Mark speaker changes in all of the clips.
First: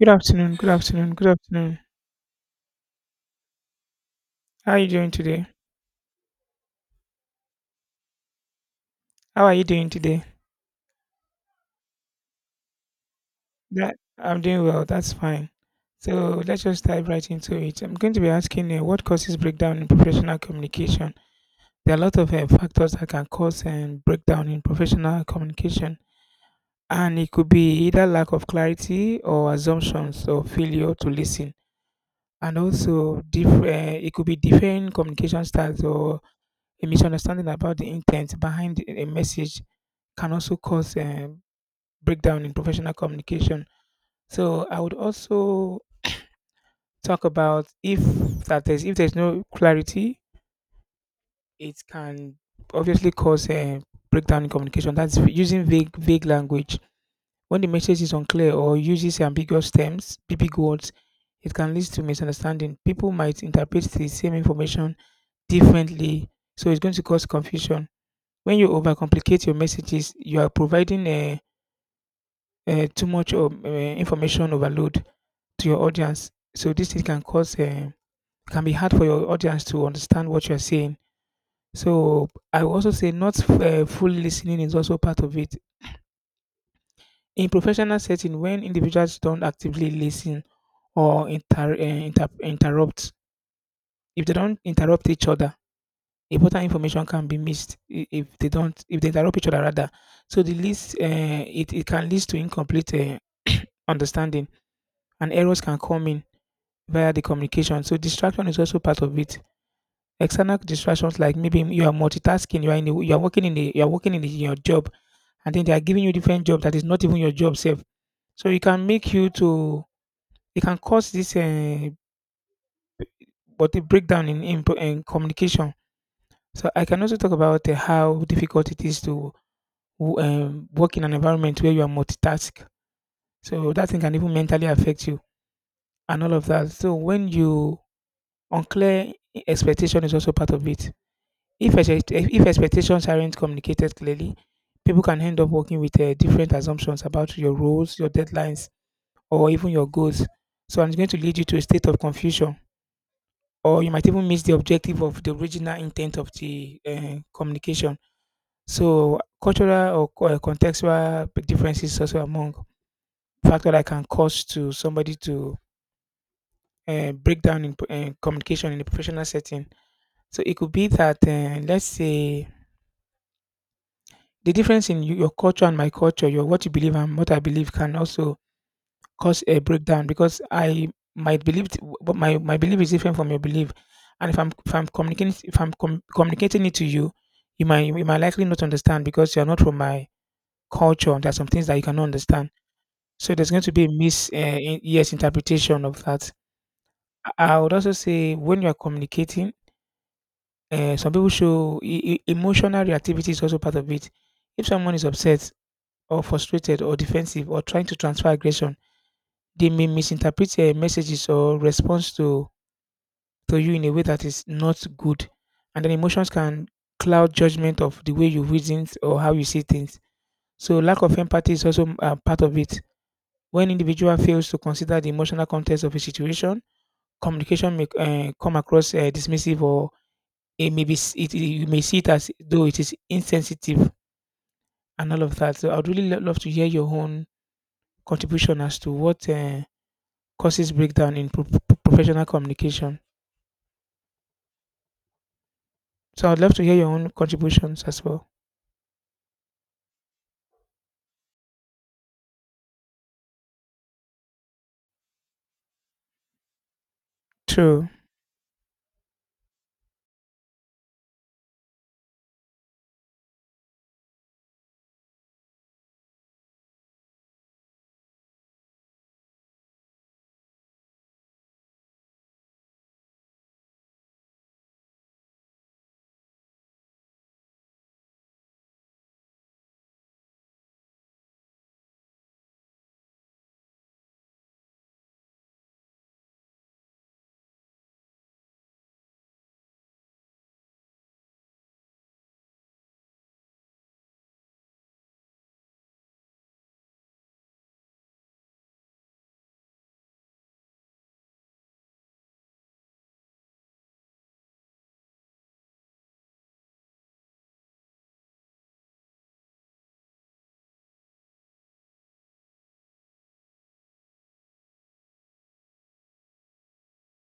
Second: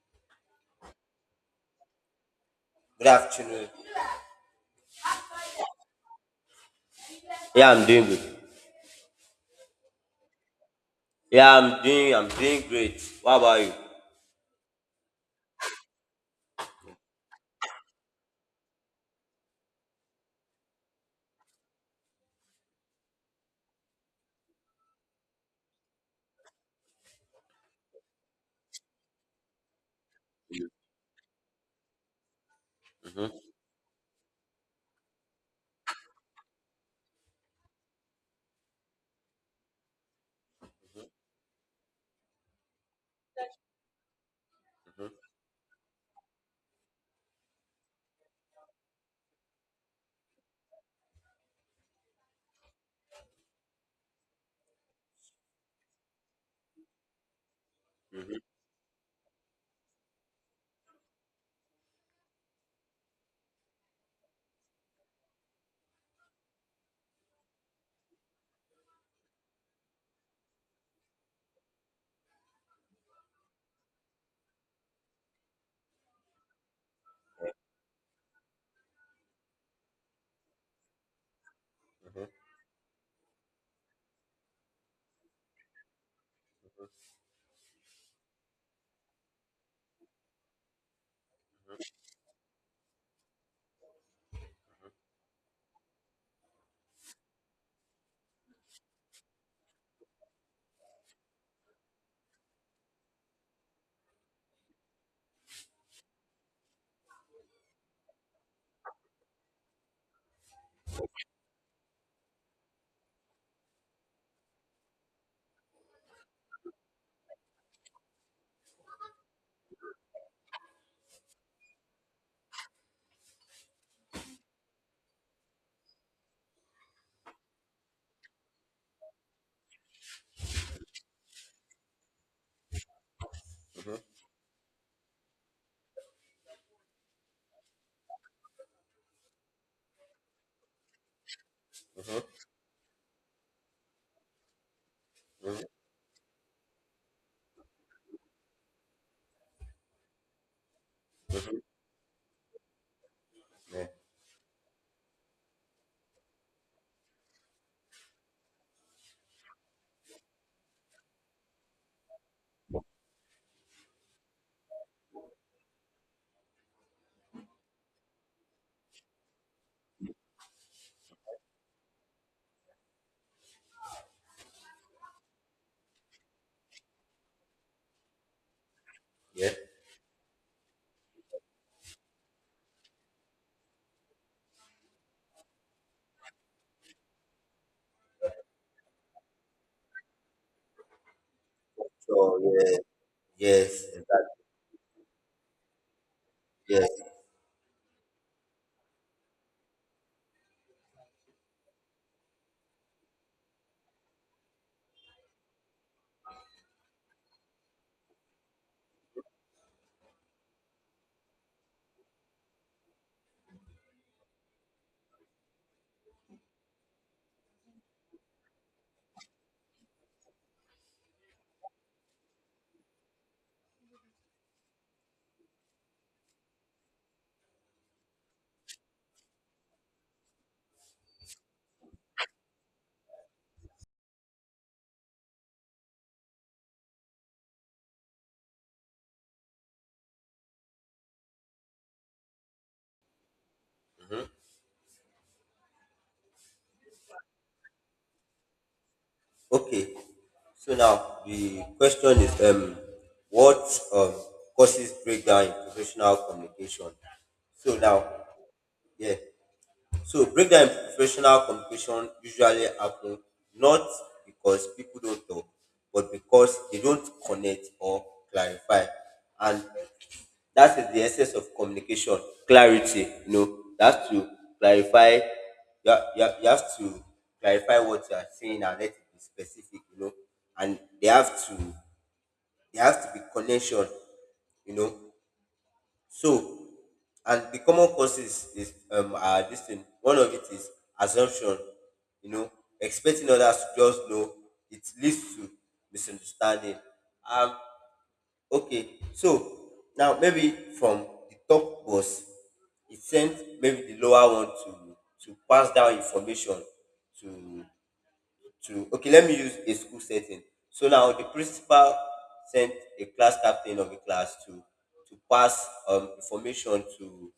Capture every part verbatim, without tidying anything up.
Speaker 1: Good afternoon. Good afternoon. Good afternoon.
Speaker 2: Good afternoon.
Speaker 1: How are you doing today?
Speaker 2: Yeah, I'm doing good.
Speaker 1: How are you doing today?
Speaker 2: Yeah, I'm doing. I'm doing great. What about you?
Speaker 1: That I'm doing well. That's fine. So let's just dive right into it. I'm going to be asking you what causes breakdown in professional communication. There are a lot of uh, factors that can cause um, breakdown in professional communication, and it could be either lack of clarity or assumptions or failure to listen, and also diff-
Speaker 2: Mm-hmm,
Speaker 1: uh, it could be different communication styles or a misunderstanding about the intent behind a message can also cause um, breakdown in professional communication. So I would
Speaker 2: mm-hmm,
Speaker 1: also talk about if that is if there's no clarity, it can obviously cause a breakdown in communication. That's using vague vague language. When the message is
Speaker 2: mm-hmm,
Speaker 1: unclear or uses ambiguous terms, big words, it can lead to misunderstanding. People might interpret the same information differently, so it's going to cause confusion. When you overcomplicate your messages, you are providing a, a too much of, uh, information overload to your audience. So this thing can cause um, can be hard for your audience to understand what you're saying. So I will also say not f- uh, full listening is also part of it. In professional setting, when individuals don't actively listen or inter- uh, inter- interrupt, if they don't interrupt each other, important information can be missed i- if they don't if they interrupt each other rather. So the list uh, it, it can lead to incomplete uh, understanding and errors can come in via the communication. So distraction is also part of it. External distractions like maybe you are multitasking, you are in a, you are working in a, you are working in, a, your job, and then they are giving you different job that is not even your job self. So it can make you to it can cause this uh, but the breakdown in, in pro- in communication. So I can also talk about uh, how difficult it is to w- um, work in an environment where you are multitask. So that thing can even mentally affect you and all of that. So when you unclear expectation is also part of it. If, expect-
Speaker 2: mm-hmm,
Speaker 1: if expectations aren't communicated clearly, people can end up
Speaker 2: mm-hmm.
Speaker 1: working with uh, different assumptions about your roles, your deadlines, or even your goals. So it's going to lead you to
Speaker 2: Mm-hmm.
Speaker 1: a state of confusion, or
Speaker 2: Yeah.
Speaker 1: you might even miss the objective of the original intent of the uh, communication. So cultural or co- uh, contextual differences also among factor that can cause to somebody to uh, break down in uh, communication in a professional setting. So it could be that uh, let's say the difference in y- your culture and my culture, your what you believe and what I believe can also cause
Speaker 2: Yeah.
Speaker 1: a breakdown because I might believe, t- but my, my belief is different from your belief, and if I'm if I'm communicating if I'm com- communicating it to you, you might you might likely not understand because you are not from my culture. There are some things that you cannot
Speaker 2: So
Speaker 1: understand,
Speaker 2: yeah.
Speaker 1: so there's going to
Speaker 2: Yes.
Speaker 1: be a mis uh,
Speaker 2: Exactly.
Speaker 1: in- yes interpretation of that.
Speaker 2: Yes.
Speaker 1: I I would also say when you are communicating, uh, some people show e- e- emotional reactivity is also part of it. If someone is upset, or frustrated or defensive or trying to transfer aggression, they may misinterpret uh, messages or response to, to you in a way that is not good. And then emotions can cloud judgment of the way you reason or how you see things. So lack of empathy is also uh, part of it. When individual fails to consider the emotional context of a situation, communication may uh, come across uh, dismissive or it may be s- it, it- you may see it as though it is insensitive and all of that. So I'd really lo- love to hear your own contribution as to what uh, causes breakdown in pro- pro- professional communication. So I'd love to hear your own contributions as well.
Speaker 2: Okay. So now the question is, um, what um causes breakdown in professional communication? So
Speaker 1: True.
Speaker 2: now, yeah. So breakdown in professional communication usually happen not because people don't talk, but because they don't connect or clarify. And that is the essence of communication, clarity. You know, you have to clarify you have, you have, you have to clarify what you are saying and let it be specific, you know. And they have to they have to be connection, you know. So, and the common causes is um are this thing. One of it is assumption. You know, expecting others to just know it leads to misunderstanding. Um, okay. So now maybe from the top boss, it sent maybe the lower one to to pass down information to to okay, let me use a school setting. So now the principal sent a class captain of the class to to pass um, information to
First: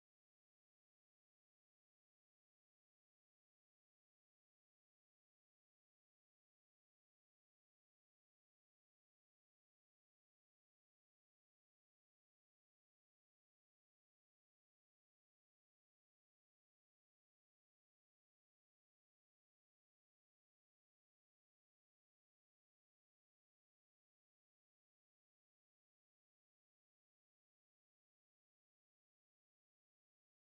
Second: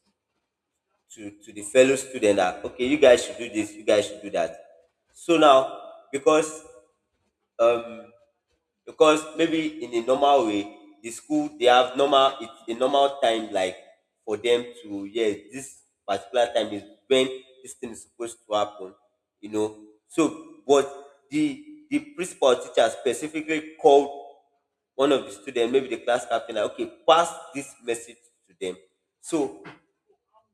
Speaker 2: to to the fellow student, that okay, you guys should do this, you guys should do that. So now, because um because maybe in a normal way, the school they have normal it's a normal time, like for them to, yes, this particular time is when this thing is supposed to happen you know so but the the principal teacher specifically called one of the students, maybe the class captain, like okay, pass this message to them. So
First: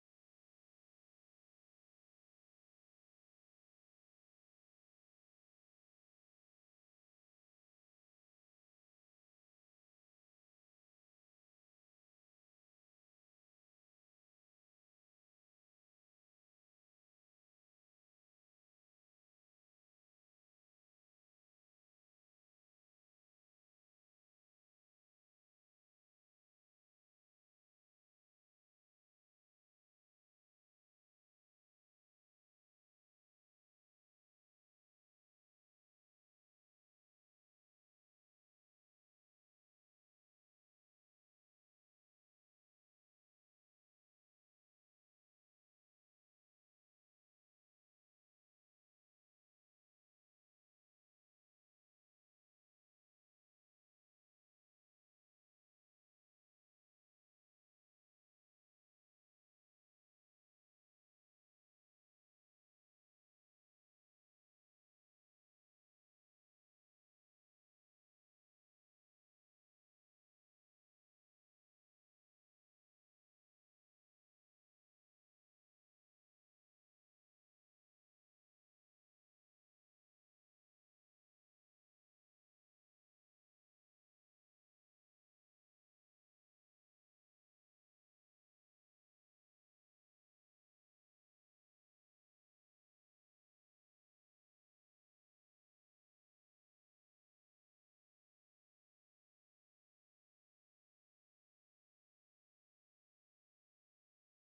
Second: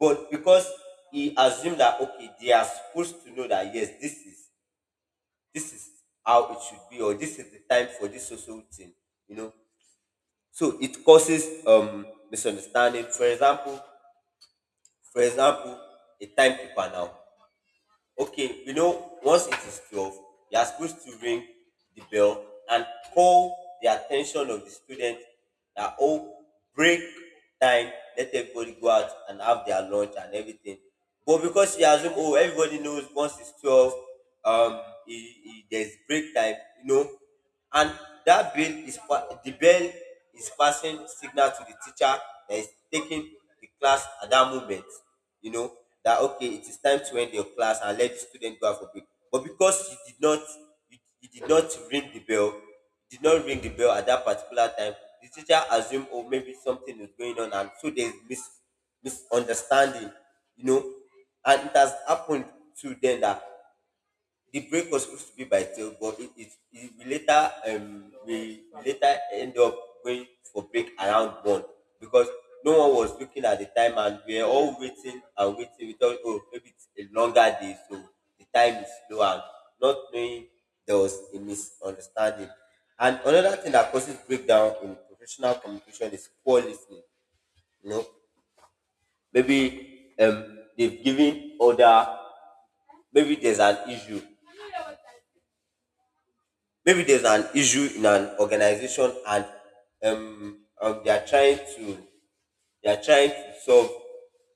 Speaker 2: but because he assumed that okay, they are supposed to know that yes, this is this is how it should be, or this is the time for this social thing you know so it causes um misunderstanding. For example for example a timekeeper now. Okay, you know once it is twelve, you are supposed to ring the bell and call the attention of the student, that oh, break time, let everybody go out and have their lunch and everything. But because she assume oh, everybody knows once it's twelve, um e e there's break time you know and that bell is pa- the bell is passing signal to the teacher that is taking the class at that moment, you know that okay, it is time to end your class and let the student go out for break. But because you did not, you, you did not ring the bell, you did not ring the bell at that particular time, the teacher assumed oh, maybe something is going on, and so there is mis misunderstanding, you know and it has happened to them that the break was supposed to be by twelve, but it it, it we later um we later end up going for break around one, because no one was looking at the time and we were all waiting and waiting. We thought oh, maybe it's a longer day, so the time is slow, and not knowing there was a misunderstanding. And another thing that causes breakdown in professional communication is poor listening. you know maybe um they've given order. Maybe there's an issue, maybe there's an issue in an organization, and um, um they are trying to, they are trying to solve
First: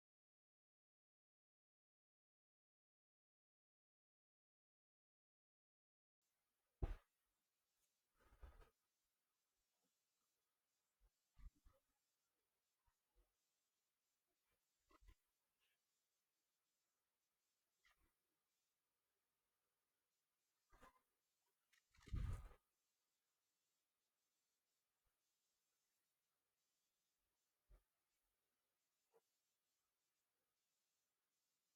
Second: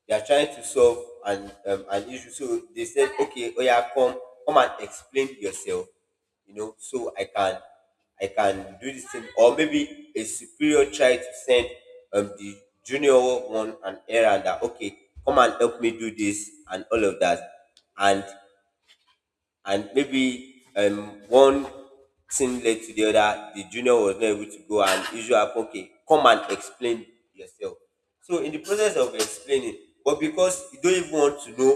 Speaker 2: they are trying to solve an um, an issue. So they said okay, oh yeah, come come and explain yourself, you know so i can i can do this thing. Or maybe a superior tried to send um the junior one an errand, that okay, come and help me do this and all of that. And and maybe um one thing led to the other, the junior was not able to go and usually happen, okay, come and explain yourself. So in the process of explaining, but because you don't even want to know,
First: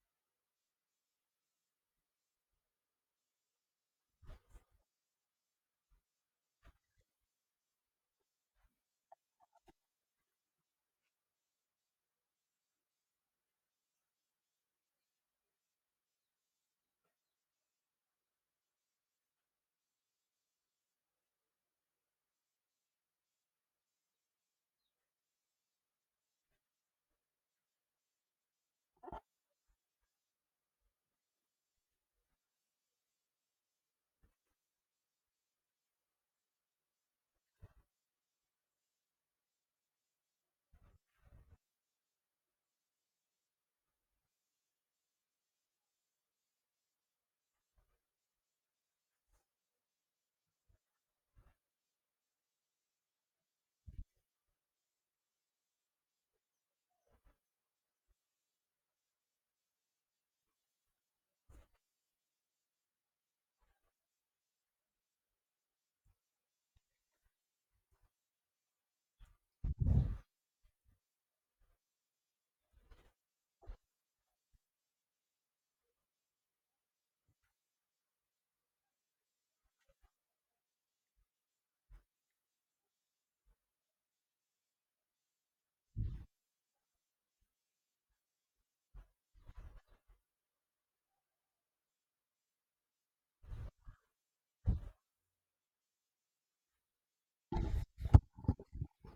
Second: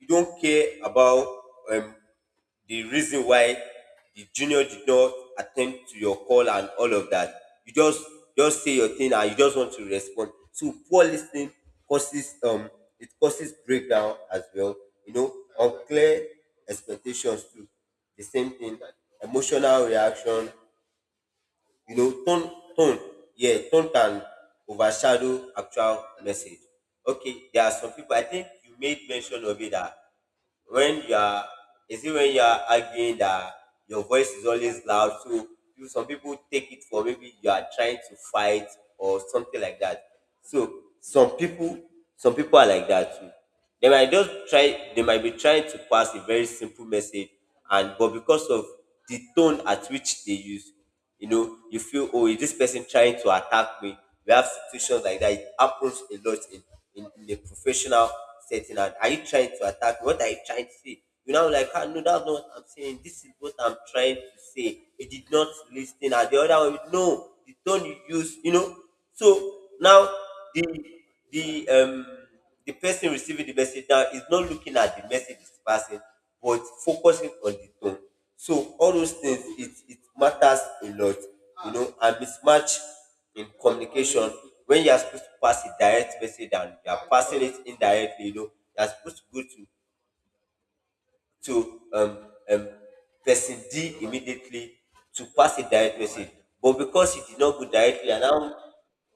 Speaker 2: you don't care about um the reason why the junior did not attend to your call and all of that. You just just say your thing, and you just want to respond. So poor listening causes um it causes breakdown as well. You know, unclear expectations too. The same thing. Emotional reaction, you know, tone tone. Yeah, tone can overshadow actual message. Okay, there are some people, I think you made mention of it, that when you are is it when you are arguing that your voice is always loud, so you- some people take it for maybe you are trying to fight or something like that. So some people some people are like that too. They might just try they might be trying to pass a very simple message, and but because of the tone at which they use, you know, you feel oh, is this person trying to attack me? We have situations like that. It happens a lot in, in, in a professional setting. And are you trying to attack me? What are you trying to say? You know, like, ah, no, that's not what I'm saying. This is what I'm trying to say. You did not listen. And the other one, no, the tone you use, you know. So now the the um the person receiving the message now is not looking at the message it's passing, but focusing on the tone. So all those things, it it matters a lot, you know and mismatch in communication, when you are supposed to pass a direct message and you are passing it indirectly. you know you are supposed to go to to um, um, person D immediately to pass a direct message. But because it did not go directly, and now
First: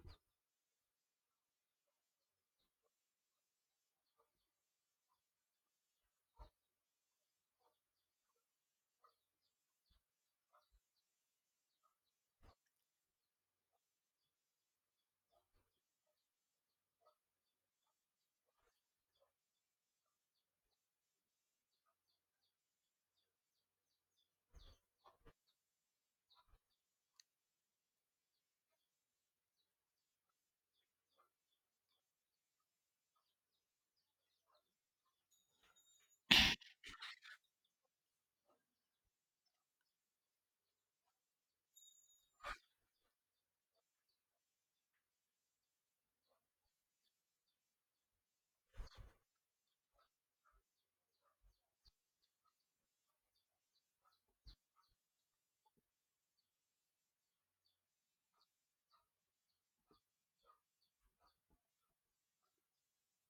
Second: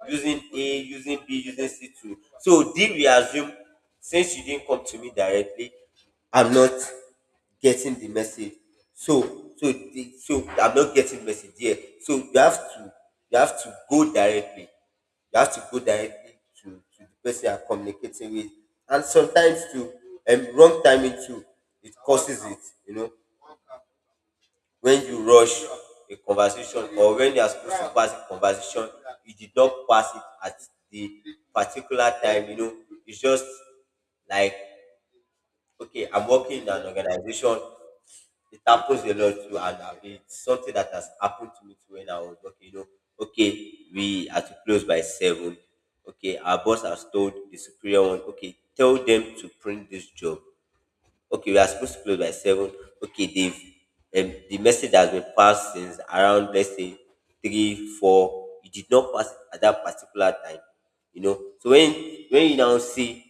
Speaker 2: using A, using B, using C to, so D, we assume, since you didn't come to me directly, I'm not getting the message. So so the, so I'm not getting message here. So you have to, you have to go directly. You have to go directly to, to the person you're communicating with. And sometimes too, um, wrong timing too, it causes it, you know. When you rush a conversation, or when you are supposed to pass a conversation, you did not pass it at the particular time, you know. It's just like okay, I'm working in an organization. It happens a lot too, and uh, it's something that has happened to me too when I was working. You know, okay, we are to close by seven. Okay, our boss has told the superior one, okay, tell them to print this job. Okay, we are supposed to close by seven. Okay, they've um, the message has been passed since around let's say three, four. You did not pass it at that particular time. You know, so when when you now see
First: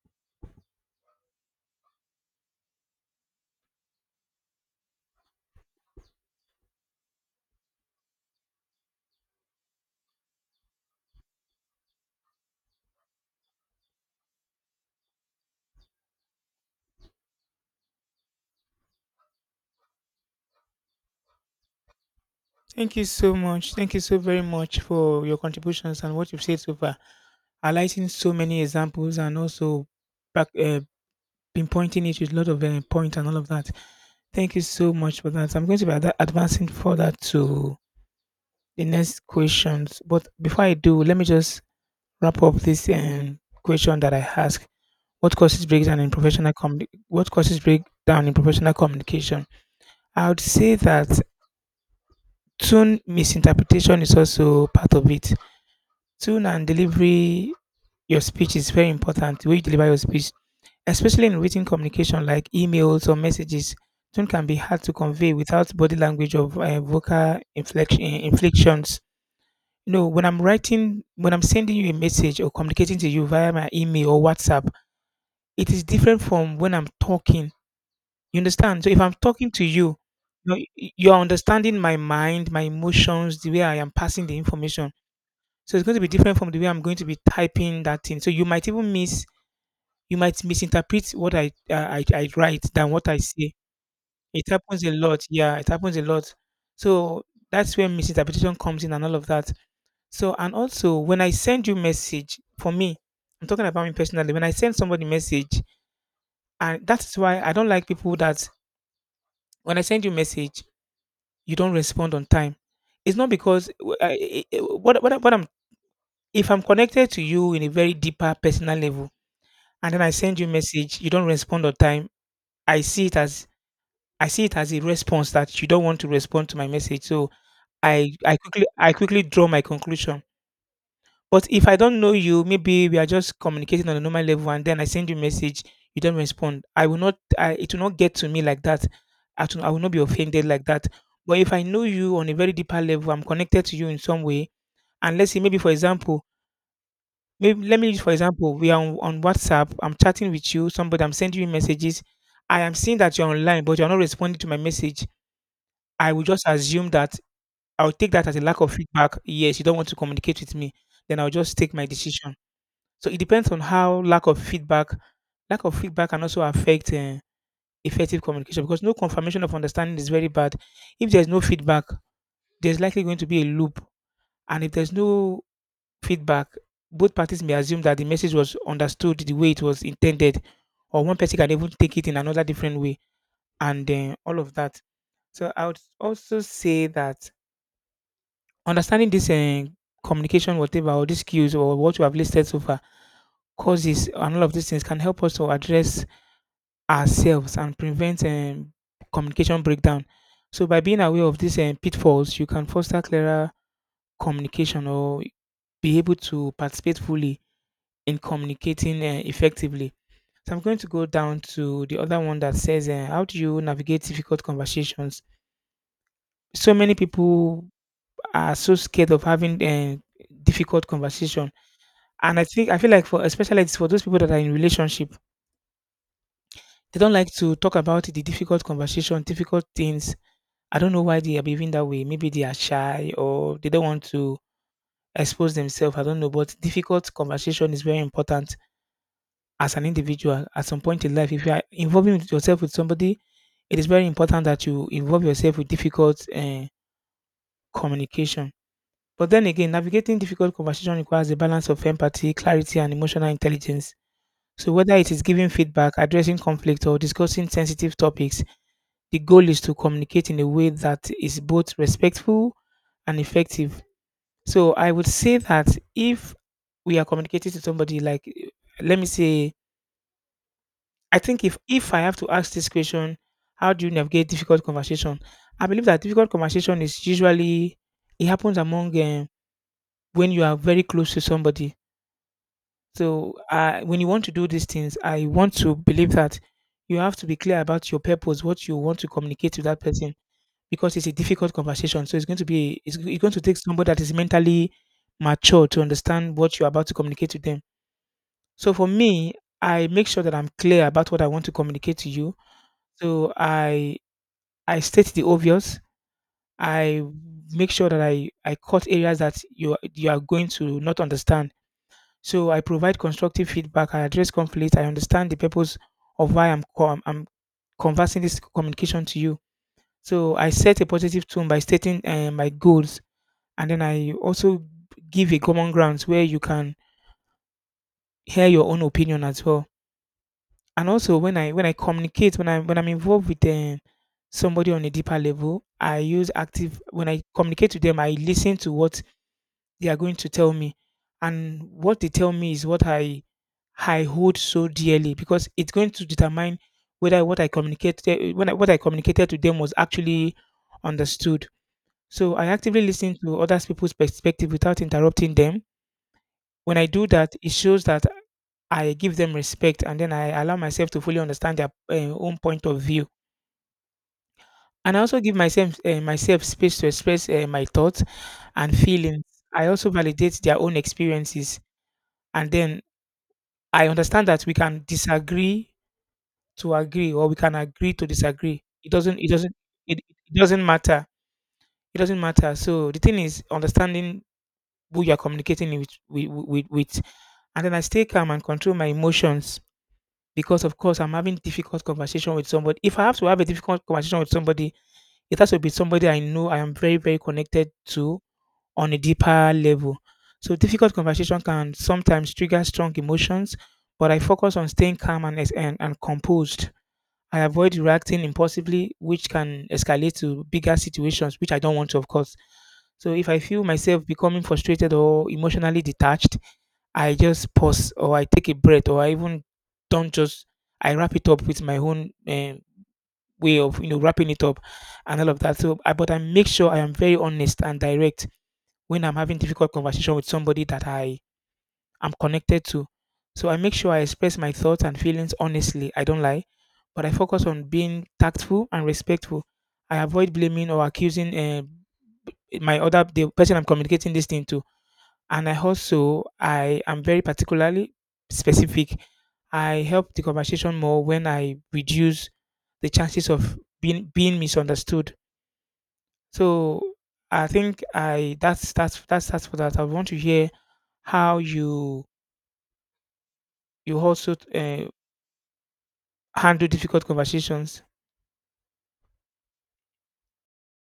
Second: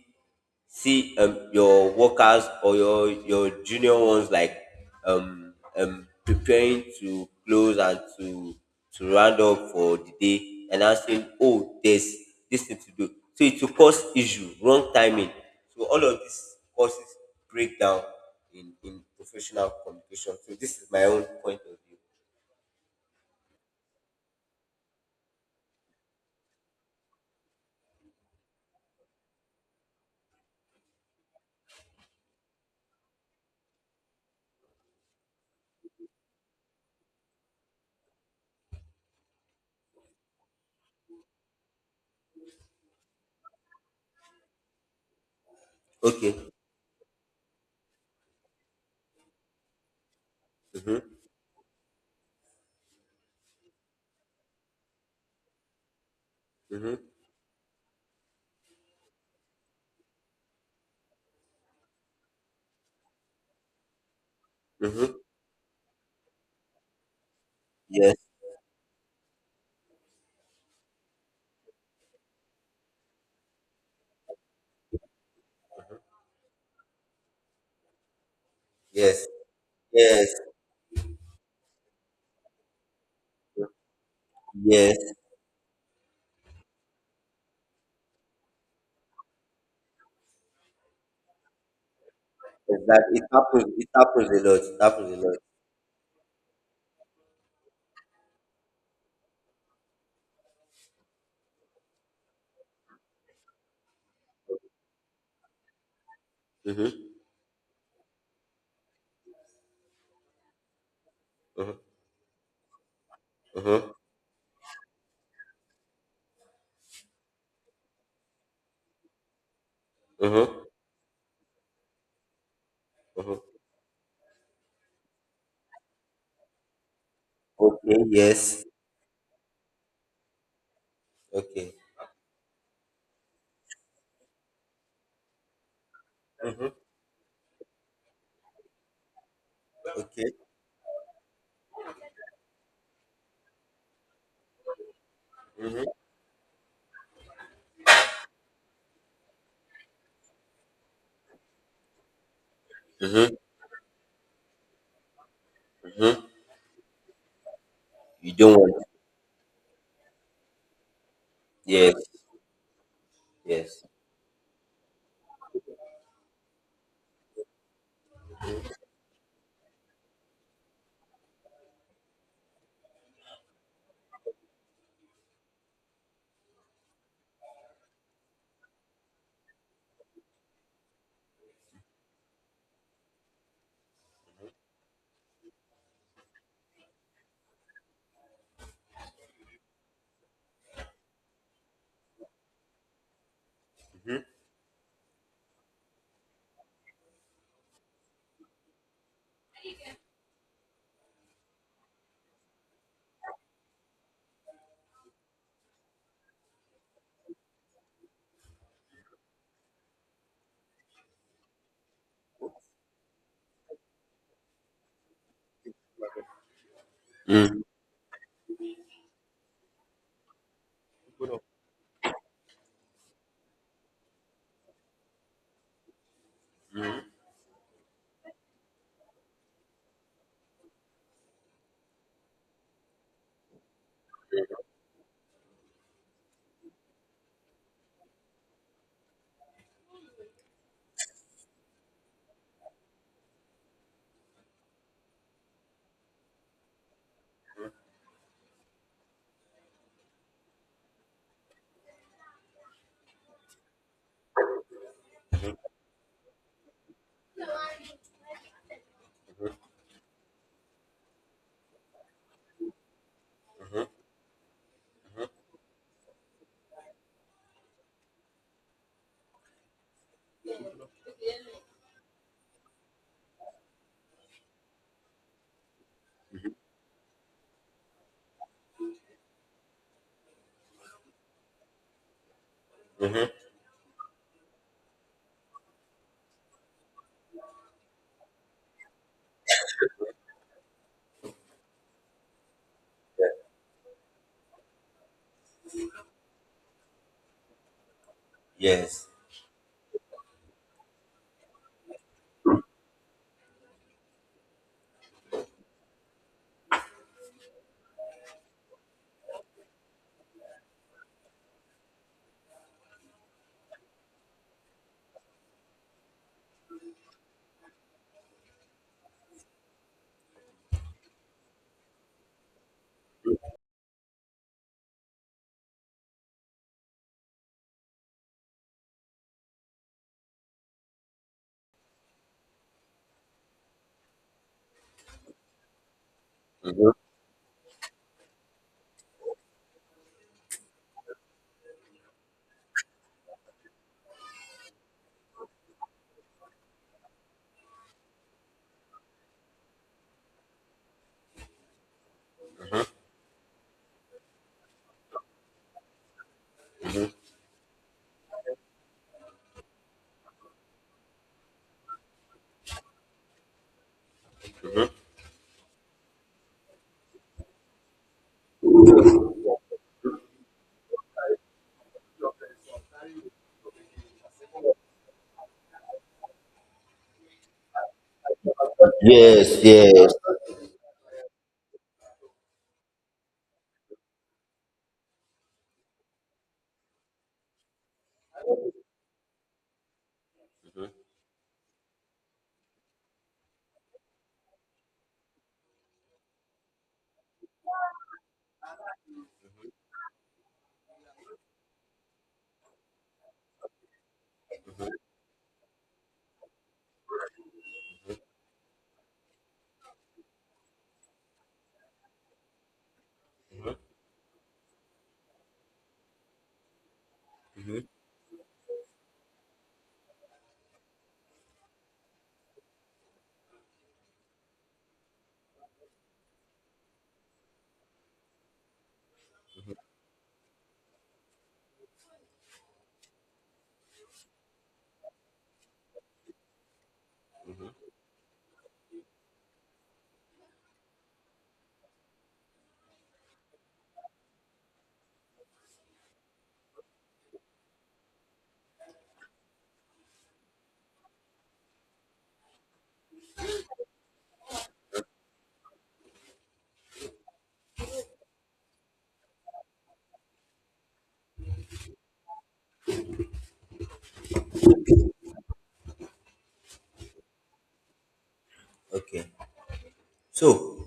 Speaker 2: see um, your workers, or your your junior ones, like um, um preparing to close and to to round up for the day, and I'm saying oh, there's this thing to do, so it will cause issue, wrong timing. So all of this causes breakdown in in professional communication. So this is my own point of view.
Speaker 1: Thank you so much. Thank you so very much for your contributions and what you've said so far. Highlighting so many examples and also back, uh, pinpointing it with a lot of uh, points and all of that. Thank you so much for that. I'm going to be ad- advancing further to the next questions. But before I do, let me just wrap up this um, question that I asked. What causes breakdown in professional communi- what causes breakdown in professional communication? I would say
Speaker 2: Okay. Mm-hmm.
Speaker 1: that tone misinterpretation is also part of it. Tone and
Speaker 2: Mm-hmm.
Speaker 1: delivery your speech is very important. The way you deliver your speech, especially in written communication like emails or messages, tone can be hard to
Speaker 2: Mm-hmm.
Speaker 1: convey without body language or uh, vocal inflection,
Speaker 2: Yes.
Speaker 1: eh, inflections. You know, when I'm writing, when I'm sending you a message or communicating to you via my email or WhatsApp, it is different from when I'm talking. You understand? So if I'm
Speaker 2: Yes.
Speaker 1: talking to you,
Speaker 2: Yes.
Speaker 1: you know, y- you're understanding my mind, my emotions, the way I am passing the information.
Speaker 2: Yes.
Speaker 1: So it's going to be different from the way I'm going to be typing that thing. So you might even miss, you might misinterpret what I uh, I, I write than what I
Speaker 2: Exactly. it
Speaker 1: say.
Speaker 2: happens it happens a
Speaker 1: It
Speaker 2: lot, it
Speaker 1: happens a
Speaker 2: happens a
Speaker 1: lot.
Speaker 2: lot.
Speaker 1: Yeah, it happens a lot. So that's where misinterpretation comes in and all of that. So and also when I send you message, for me, I'm talking about me personally. When I send somebody message, and
Speaker 2: Mm-hmm.
Speaker 1: that's why I don't like people that when I send you message you don't
Speaker 2: Uh-huh.
Speaker 1: respond on time. It's not because
Speaker 2: Uh-huh.
Speaker 1: w- I, I- I- what what, I- what I'm if I'm connected to you in a very deeper personal level, and then I send you a
Speaker 2: Uh-huh.
Speaker 1: message, you don't respond on time. I see it
Speaker 2: Uh-huh.
Speaker 1: as I see it as a response that you don't want to respond to my message. So
Speaker 2: Okay.
Speaker 1: I I
Speaker 2: Yes.
Speaker 1: quickly I quickly draw my conclusion. But if
Speaker 2: Okay.
Speaker 1: I don't know you, maybe we are just communicating on a normal level, and then I send you a message, you don't respond.
Speaker 2: Mm-hmm.
Speaker 1: I will not. I, it will not get to me like that. I, to, I will not be
Speaker 2: Okay.
Speaker 1: offended like that. But if I know you on a very deeper level, I'm connected to you in some way, and let's say maybe for example, maybe let me use for example, we are on, on WhatsApp. I'm chatting with you, somebody. I'm sending you messages. I am seeing that you're
Speaker 2: Mm-hmm.
Speaker 1: online, but you're not responding to my message. I will
Speaker 2: Mm-hmm.
Speaker 1: just assume that I'll take that
Speaker 2: You
Speaker 1: as a
Speaker 2: don't
Speaker 1: lack of
Speaker 2: want.
Speaker 1: feedback. Yes, you don't want to communicate with me. Then I'll just take my
Speaker 2: Yes.
Speaker 1: decision. So it depends on
Speaker 2: Yes.
Speaker 1: how lack of feedback, lack of feedback can also affect uh, effective communication because no confirmation of understanding is very bad. If there's no feedback, there's likely going to be a loop. And if there's no feedback, both parties may assume that the message was understood the way it was intended, or one person can even take it in another different way, and uh, all of that. So I would also say that understanding this uh, communication, whatever, or these skills, or what you have listed so far, causes, and all of these things can help us to address ourselves and prevent um, communication breakdown. So by being aware of these um, pitfalls, you can foster clearer communication or be able to participate fully in communicating uh, effectively. So I'm going to go down to the other one that says, uh, "How do you navigate difficult conversations?" So many
Speaker 2: Mm.
Speaker 1: people are so scared of having uh, difficult conversation, and I think I feel like for especially it's for those people that are in relationship, they don't like to talk about the difficult conversation, difficult things. I don't know why they are behaving that way. Maybe they are shy or they don't want to expose themselves. I don't know. But difficult conversation is very important as an individual. At some point in life, if you are involving yourself with somebody, it is very important that you involve yourself with difficult uh, communication. But then again, navigating difficult conversation requires a balance of empathy, clarity, and emotional intelligence. So whether it is giving feedback, addressing conflict, or discussing sensitive topics, the goal is to communicate in a way that is both respectful and effective. So I would say that if we are communicating to somebody, like eh, let me say, I think if if I have to ask this question, how do you navigate difficult conversation? I believe that difficult conversation is usually it happens among um, when you are very close to somebody. So uh, when you want to do these things, I want to believe that you have to be clear about your purpose, what you want to communicate to that person because it's a difficult conversation. So it's going to be it's, it's going to take somebody that is mentally mature to understand what you're about to communicate to them. So for
Speaker 2: Yes.
Speaker 1: me, I make sure that I'm clear about what I want to communicate to you. So I I state the obvious. I make sure that I I cut areas that you you are going to not understand. So I provide constructive feedback. I address conflict. I understand the purpose of why I'm com- I'm conversing this communication to you. So I set a positive tone by stating uh, my goals, and then I also give a common ground where you can hear your own opinion as well. And also when I when I communicate when I when I'm involved with um, somebody on a deeper level, I use active
Speaker 2: Mm-hmm.
Speaker 1: when I communicate to them, I listen to what they are going to tell me, and what they tell me is what I I hold so dearly because it's going to determine whether what I communicated when I, what I communicated to them was actually understood. So I actively listen to other people's perspective without interrupting them. When I do that, it shows that I give them respect, and then I allow myself to fully understand their uh, own point of view, and I also give myself uh, myself space to express uh, my thoughts and feelings. I also validate their own experiences, and then I understand that we can disagree to agree, or we can agree to disagree. It doesn't. It doesn't.
Speaker 2: Yes.
Speaker 1: It,
Speaker 2: Yes.
Speaker 1: it doesn't matter. It doesn't matter. So the thing is understanding who you are communicating with, with, with, with, and then I stay calm and control my emotions because of
Speaker 2: Mhm.
Speaker 1: course I'm having difficult conversation with somebody. If I have to have a difficult conversation with somebody, it has to be somebody I know I am very, very connected to on a deeper level. So difficult conversation can sometimes trigger strong emotions, but I focus on staying calm and es- and, and composed. I avoid reacting impulsively, which can escalate to bigger situations, which I don't want to, of course. So if I feel myself becoming frustrated or emotionally detached, I just pause or I take a breath, or I even don't just I wrap it up with my own um, way of you know wrapping it up and all of that. So, I, but I make sure I am very honest and direct when I'm having difficult conversation with somebody that I am connected to. So I make sure I express my thoughts and feelings honestly. I don't lie, but I focus on being tactful and respectful. I avoid blaming or accusing uh, my other the person I'm communicating this thing to, and I also I am very particularly specific. I help the conversation more when I reduce the chances of being being misunderstood. So I think I that's that's that's that's for that. I want to hear how you you also uh, handle difficult conversations.
Speaker 2: Okay. So,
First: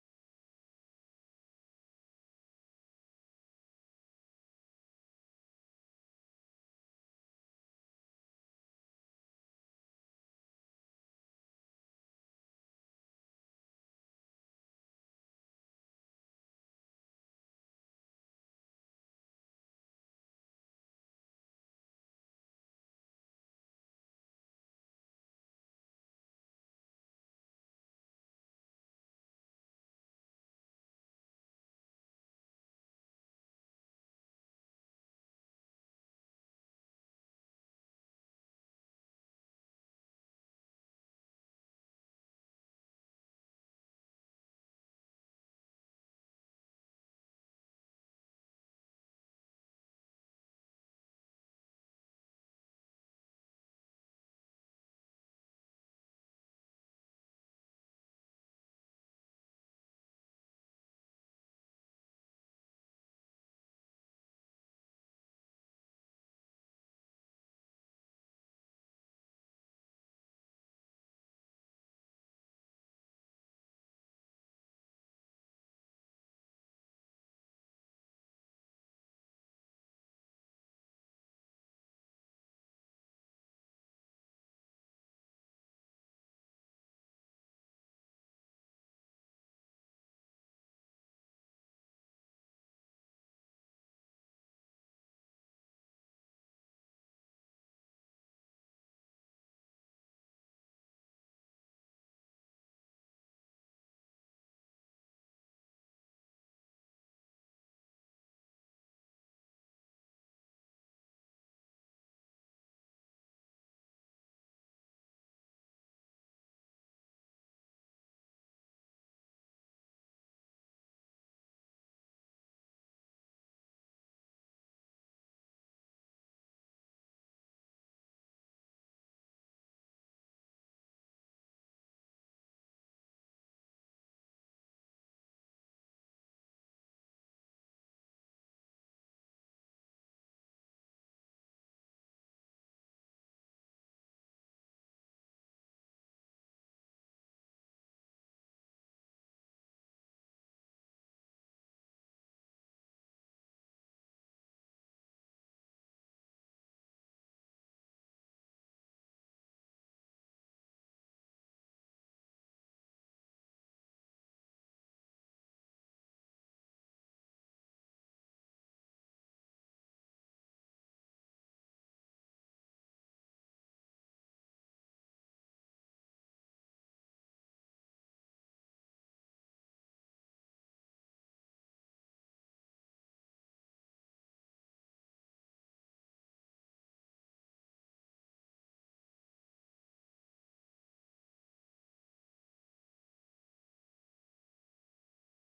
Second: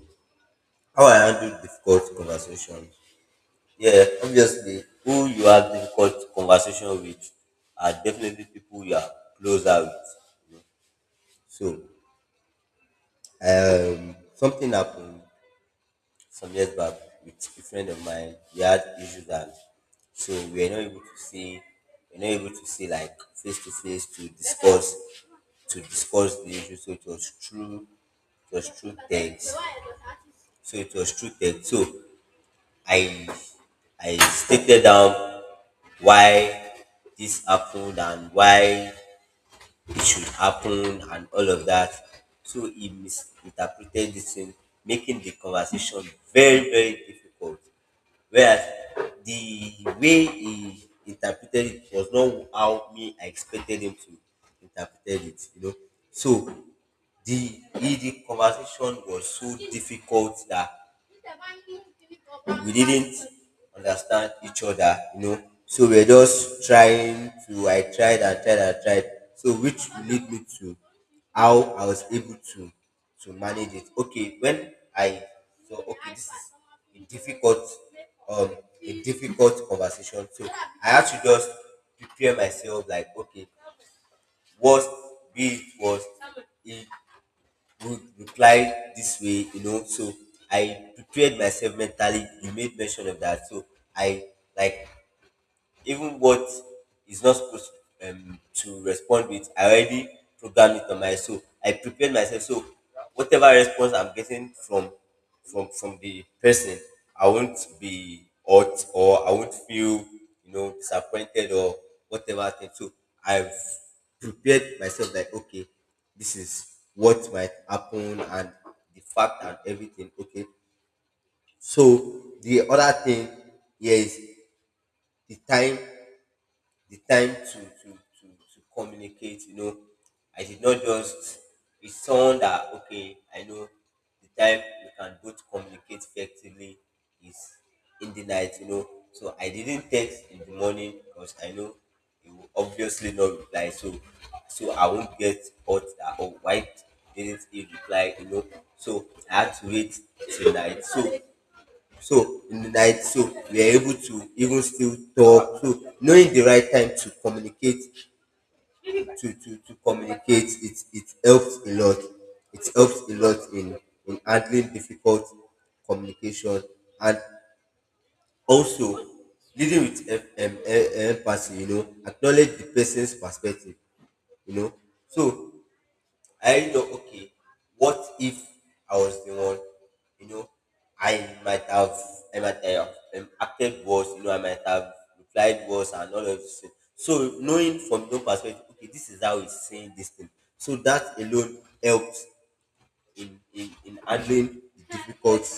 Speaker 2: how I handle difficult conversation? Yeah, obviously, who you have difficult conversation with are definitely people you are closer with. So, um, something happened some years back with a friend of mine. We had issues, and so we were not able to see we were not able to see, like face to face, to discuss to discuss the issue. So it was true it was true text. So it was true text. So I I stated down why this happened and why it should happen and all of that. So he misinterpreted this thing, making the conversation very, very difficult, whereas the way he interpreted it was not how me I expected him to interpret it, you know. So the the conversation was so difficult that we didn't understand each other, you know. So we're just trying to, I tried and tried and tried. So which will lead me to how I was able to to manage it. Okay, when I so okay, this is a difficult um a difficult conversation. So I had to just prepare myself, like okay, worst be it worst. It would reply this way, you know. So I prepared myself mentally. You made mention of that. So I, like, even what is not supposed, um, to respond with, I already programmed it on my so I prepared myself. So whatever response I'm getting from from from the person, I won't be hurt or I won't feel you know disappointed or whatever thing. So I've prepared myself, like okay, this is what might happen, and the fact and everything. Okay. So the other thing here is the time the time to to to, to communicate. you know I did not just, it's someone that, okay, I know the time we can both communicate effectively is in the night. You know so I didn't text in the morning because I know he will obviously not reply, so so I won't get hurt that, oh, why didn't he reply? You know so I had to wait till night. So so in the night, so we are able to even still talk. So knowing the right time to communicate, to to, to communicate, it it helps a lot. It helps a lot in in handling difficult communication, and also leading with em- em- em- empathy. You know, acknowledge the person's perspective. You know, so I know, okay, what if I was the one, you know, I might have, I might have um, acted worse, you know, I might have replied worse and all of this. So so knowing from your perspective, okay, this is how he's saying this thing. So that alone helps in, in, in handling the difficult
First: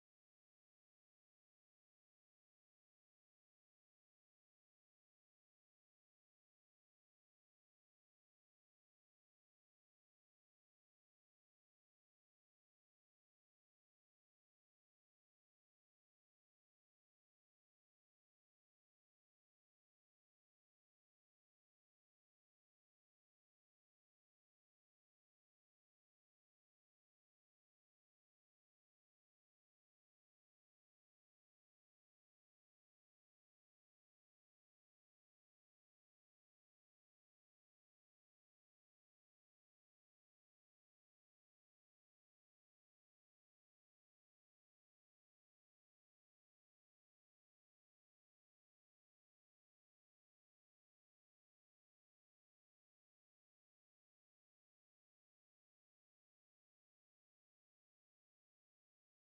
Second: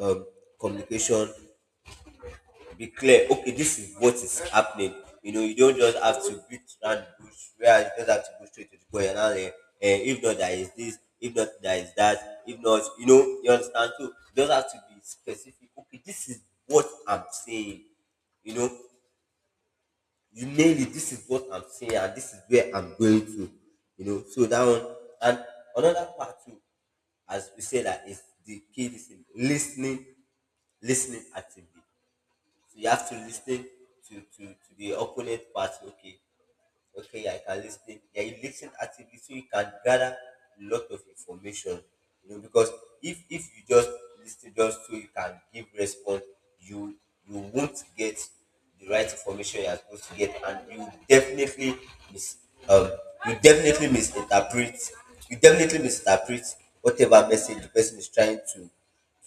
Speaker 2: um, communication. Be clear, okay, this is what is happening. You know you don't just have to beat around the bush, where you just have to go straight to the point point. And now, eh, eh, if not there is this, if not there is that, if not, you know, you understand. So you just have to be specific, okay, this is what I'm saying, you know, you nail it, this is what I'm saying and this is where I'm going to, you know. So that one, and another part too, as we say, that is the key: listening listening listening actively. So you have to listen to, to, to the opponent party. Okay, okay, I can listen. Yeah, you listen actively so you can gather a lot of information. You know, because if if you just listen just so you can give response, you you won't get the right information you are supposed to get, and you definitely mis um you definitely misinterpret, you definitely misinterpret whatever message the person is trying to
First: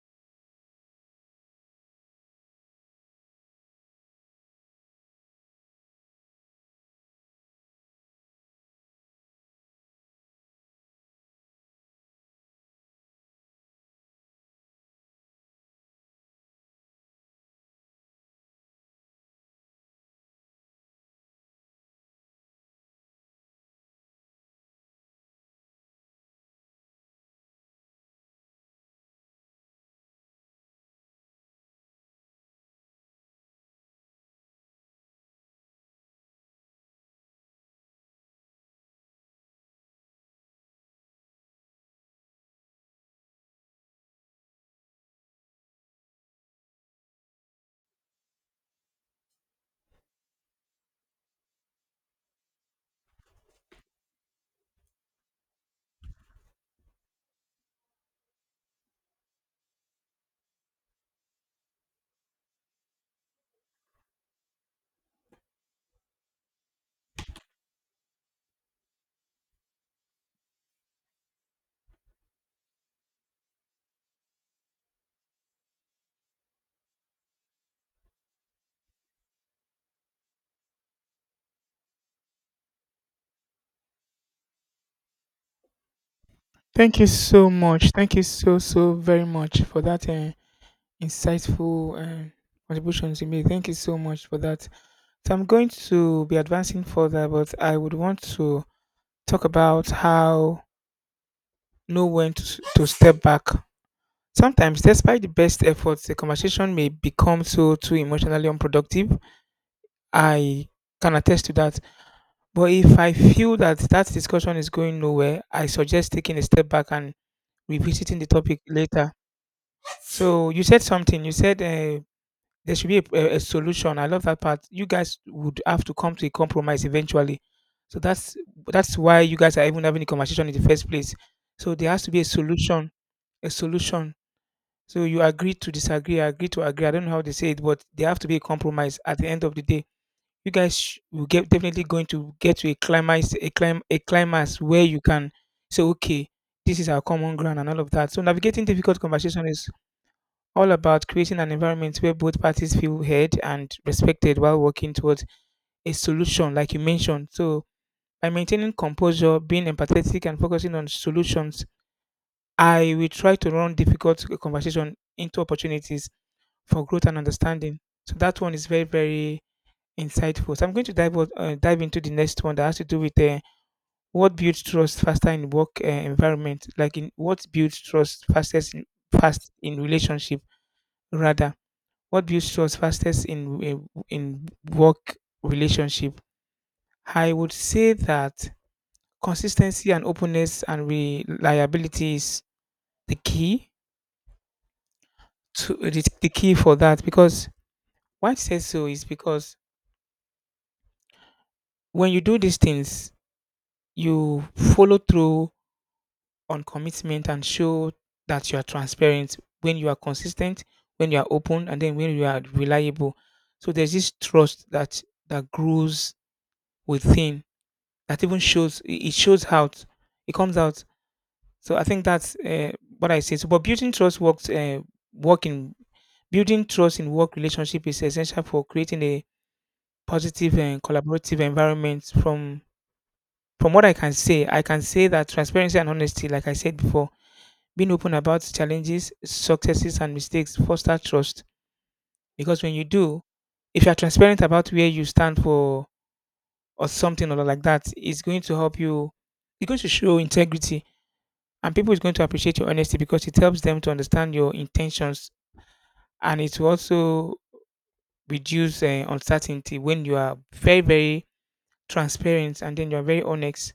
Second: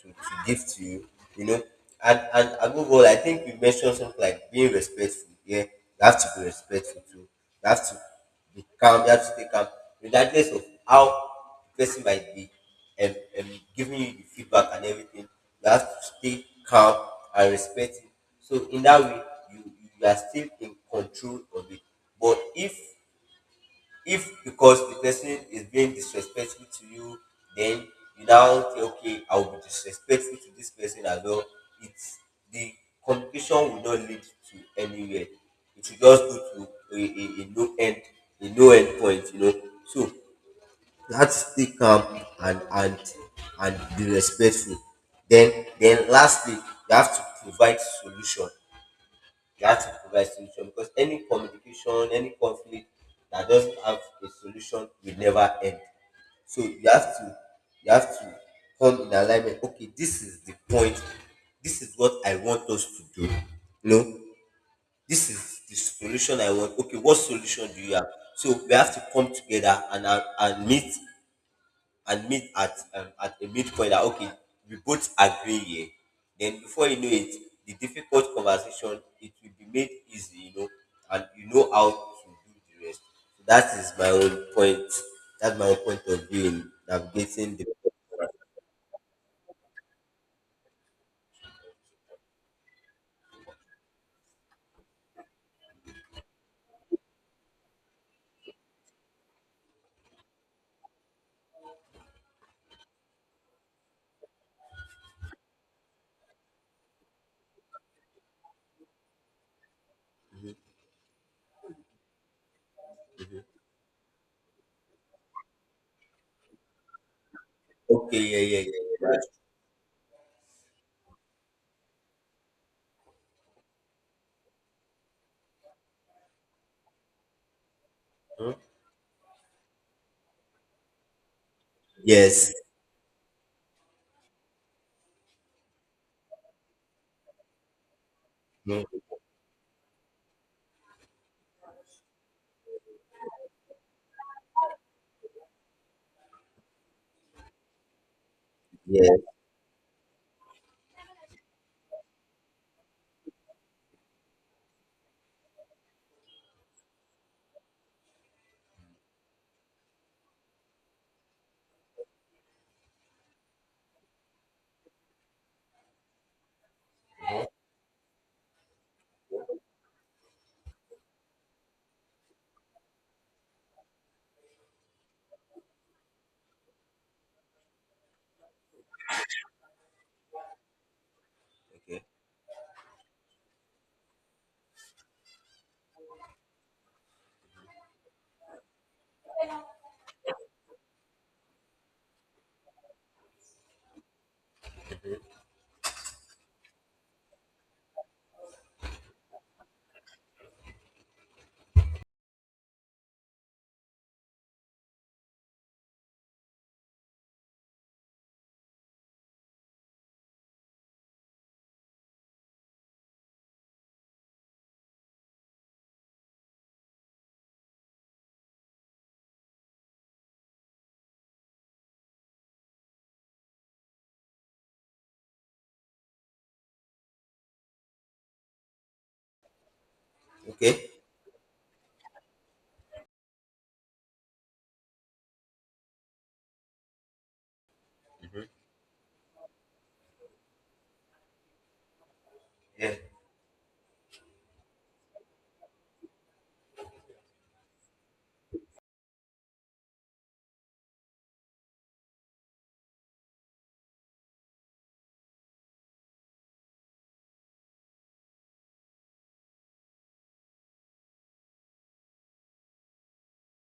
Speaker 2: to, to give to you, you know. And, and above all, I think you mentioned something like being respectful. Yeah, you have to be respectful too. You have to be calm. You have to stay calm, regardless of how the person might be and, and giving you the feedback and everything. You have to stay calm and respect it. So in that way, you you are still in control of it. But if if because the person is being disrespectful to you, then you now say, okay, I will be disrespectful to this person as well. It's the communication will not lead to anywhere. It will just go to a, a, a no end, a no end point, you know. So that's stay calm and and and be respectful. Then then lastly, you have to provide solution. You have to provide solution, because any communication, any conflict that doesn't have a solution will never end. So you have to, you have to come in alignment. Okay, this is the point. This is what I want us to do. No, this is the solution I want. Okay, what solution do you have? So we have to come together and and and meet, and meet at um, at a midpoint that, okay, we both agree here. Then before you know it, the difficult conversation, it will be made easy, you know, and you know how to do the rest. So that is my own point. That's my own point of view in
Speaker 1: Thank you so
Speaker 2: navigating the.
Speaker 1: much. Thank you so so very much for that uh, insightful uh, contributions you made. Thank you so much for that. So I'm going to be advancing further, but I would want to talk about how know when to, s- to step back. Sometimes, despite the best efforts, the conversation may become so too emotionally unproductive. I can attest to that. But if I feel that that discussion is going nowhere, I suggest taking a step back and revisiting
Speaker 2: Okay,
Speaker 1: the
Speaker 2: yeah, yeah,
Speaker 1: topic
Speaker 2: yeah, yeah,
Speaker 1: later.
Speaker 2: that's
Speaker 1: So you said something. You said uh, there should be a, a a solution. I love that part. You guys would have to come to a compromise eventually. So that's
Speaker 2: true.
Speaker 1: that's why you guys are even having a conversation in the first place. So there has to be a
Speaker 2: Yes.
Speaker 1: solution. A solution. So you agree to disagree, I agree to agree. I don't know how they say it, but there have to be a
Speaker 2: Mm.
Speaker 1: compromise at the end of the day. You guys sh- will get definitely going to get to a climax, a clim, a climax where you can say, okay, this is our common ground and all of that. So navigating difficult
Speaker 2: Yeah.
Speaker 1: conversation is all about creating an environment where both parties feel heard and respected while working towards a solution, like you mentioned. So by maintaining composure, being empathetic, and focusing on solutions, I will try to run difficult conversation into opportunities for growth and understanding. So that one is very, very insightful. So I'm going to dive o- uh, dive into the next one that has to do with uh, what builds trust faster in work uh, environment, like in what builds trust fastest in, fast in relationship rather.
Speaker 2: Okay.
Speaker 1: What builds trust fastest in in in work relationship? I would say that consistency and openness and reliability is the key to the, the key for that because why I say so is because when you do these things, you follow through on commitment and show that you are transparent when you are consistent, when you are open, and then when you are reliable. So there's this trust that that grows within, that even shows, it it shows out, it comes out. So I think that's uh, what I say. So, but building trust works uh, work in building trust in work relationship is essential for creating a positive and
Speaker 2: Okay.
Speaker 1: collaborative environment. from from what I can say, i can say that transparency and honesty, like I said before, being open about
Speaker 2: Mhm.
Speaker 1: challenges, successes, and mistakes foster trust because when you
Speaker 2: Yeah.
Speaker 1: do, if you're transparent about where you stand for or something or like that, it's going to help you. It's going to show integrity, and people is going to appreciate your honesty because it helps them to understand your intentions, and it will also reduce uh, uncertainty when you are very, very transparent and then you are very honest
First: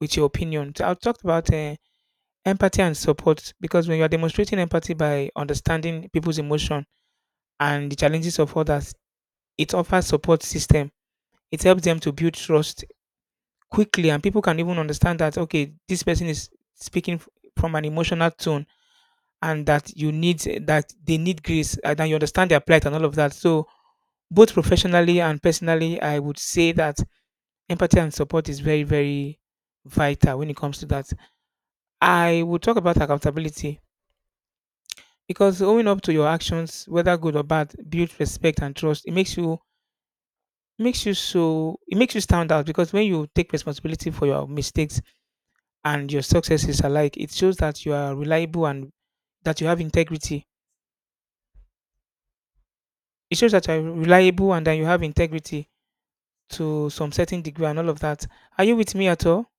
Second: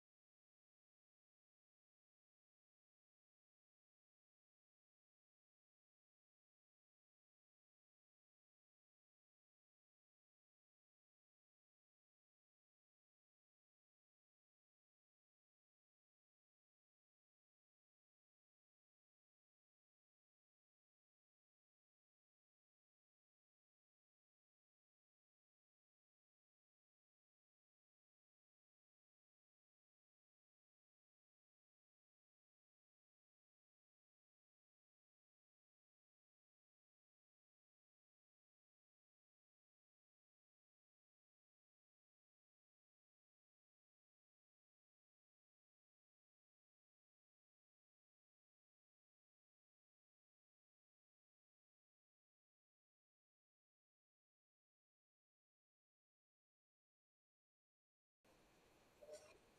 Speaker 1: with your opinion. So I talked about uh, empathy and support because when you are demonstrating empathy by understanding people's emotion and the challenges of others. It offers support system. It helps them to build trust quickly, and people can even understand that okay, this person is speaking f- from an emotional tone, and that you need that they need grace, and that you understand their plight and all of that. So both professionally and personally, I would say that empathy and support is very, very vital when it comes to that. I would talk about accountability because owning up to your actions, whether good or bad, builds respect and trust. It makes you makes you so it makes you stand out because when you take responsibility for your mistakes and your successes alike, it shows that you are reliable and that you have integrity. It shows that you're reliable and that you have integrity to some certain degree and all of that. Are you with me at all?